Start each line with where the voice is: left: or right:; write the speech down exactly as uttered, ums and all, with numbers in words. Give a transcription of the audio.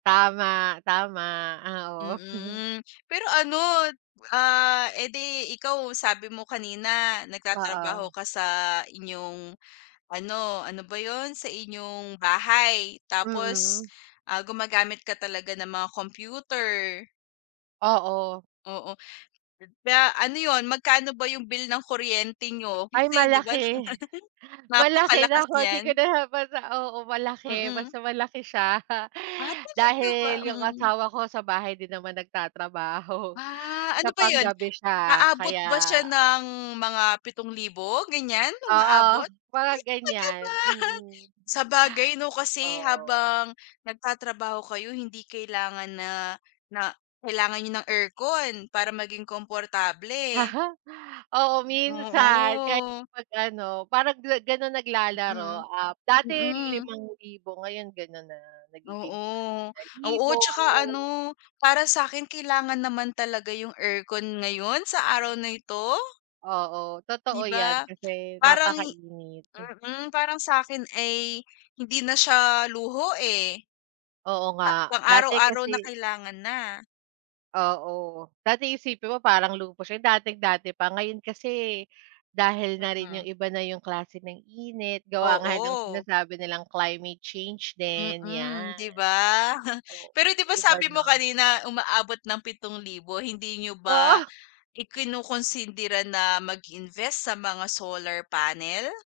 right: Tama, tama ah, oo.
left: Mm, pero ano, ah, eh di ikaw sabi mo kanina nagtatrabaho
right: Oo.
left: ka sa inyong, ano ano ba yun? Sa inyong bahay. Tapos,
right: Mm.
left: ah, gumagamit ka talaga ng mga computer.
right: Oo.
left: Oo, da ano yun, magkano ba yung bill ng kuryente niyo?
right: Ay
left: Kasi di ba
right: malaki, malaki
left: napakalakas
right: naku di ko
left: niyan?
right: na siya ma oo malaki
left: Mm.
right: basta malaki siya,
left: Ah, talaga ba?
right: dahil yung
left: Mm.
right: asawa ko sa bahay din naman nagtatrabaho
left: Ah,
right: sa
left: ano ba yun?
right: pang-gabi siya
left: Aabot ba siya
right: kaya
left: ng mga pitong libo ganyan,
right: Oo,
left: umaabot?
right: mga
left: Ay! Talaga
right: ganyan
left: ba?
right: mm.
left: Sabagay no kasi
right: Oo.
left: habang nagtatrabaho kayo hindi kailangan na na kailangan niyo ng aircon para maging komportable.
right: Oo minsan, kahit
left: Oo.
right: pag ano parang ganon
left: Mm,
right: naglalaro, ah, dati
left: mm.
right: limang libo ngayon ganon na nagiging
left: Oo,
right: isang
left: oo
right: libo.
left: at saka ano, para sa'kin kailangan naman talaga yung aircon ngayon sa araw na ito.
right: Oo, totoo
left: Di
right: yan
left: ba?
right: kasi
left: Parang
right: napaka-init.
left: mm parang sa'kin ay hindi na siya luho eh.
right: Oo
left: Pa
right: nga
left: pang
right: dati
left: araw-araw na
right: kasi
left: kailangan na.
right: Oo, dati isipin mo parang luho siya, dating dati pa. Ngayon kasi, dahil na rin yung
left: Mm.
right: iba na yung klase ng init gawa nga ng
left: Oo.
right: sinasabi nilang climate change din
left: Mm,
right: yan.
left: di ba? Pero
right: Oo,
left: di ba
right: iba
left: sabi
right: na.
left: mo kanina umaabot ng pitong libo, hindi niyo ba
right: Oo.
left: ikinukunsindera na mag-invest sa mga solar panel?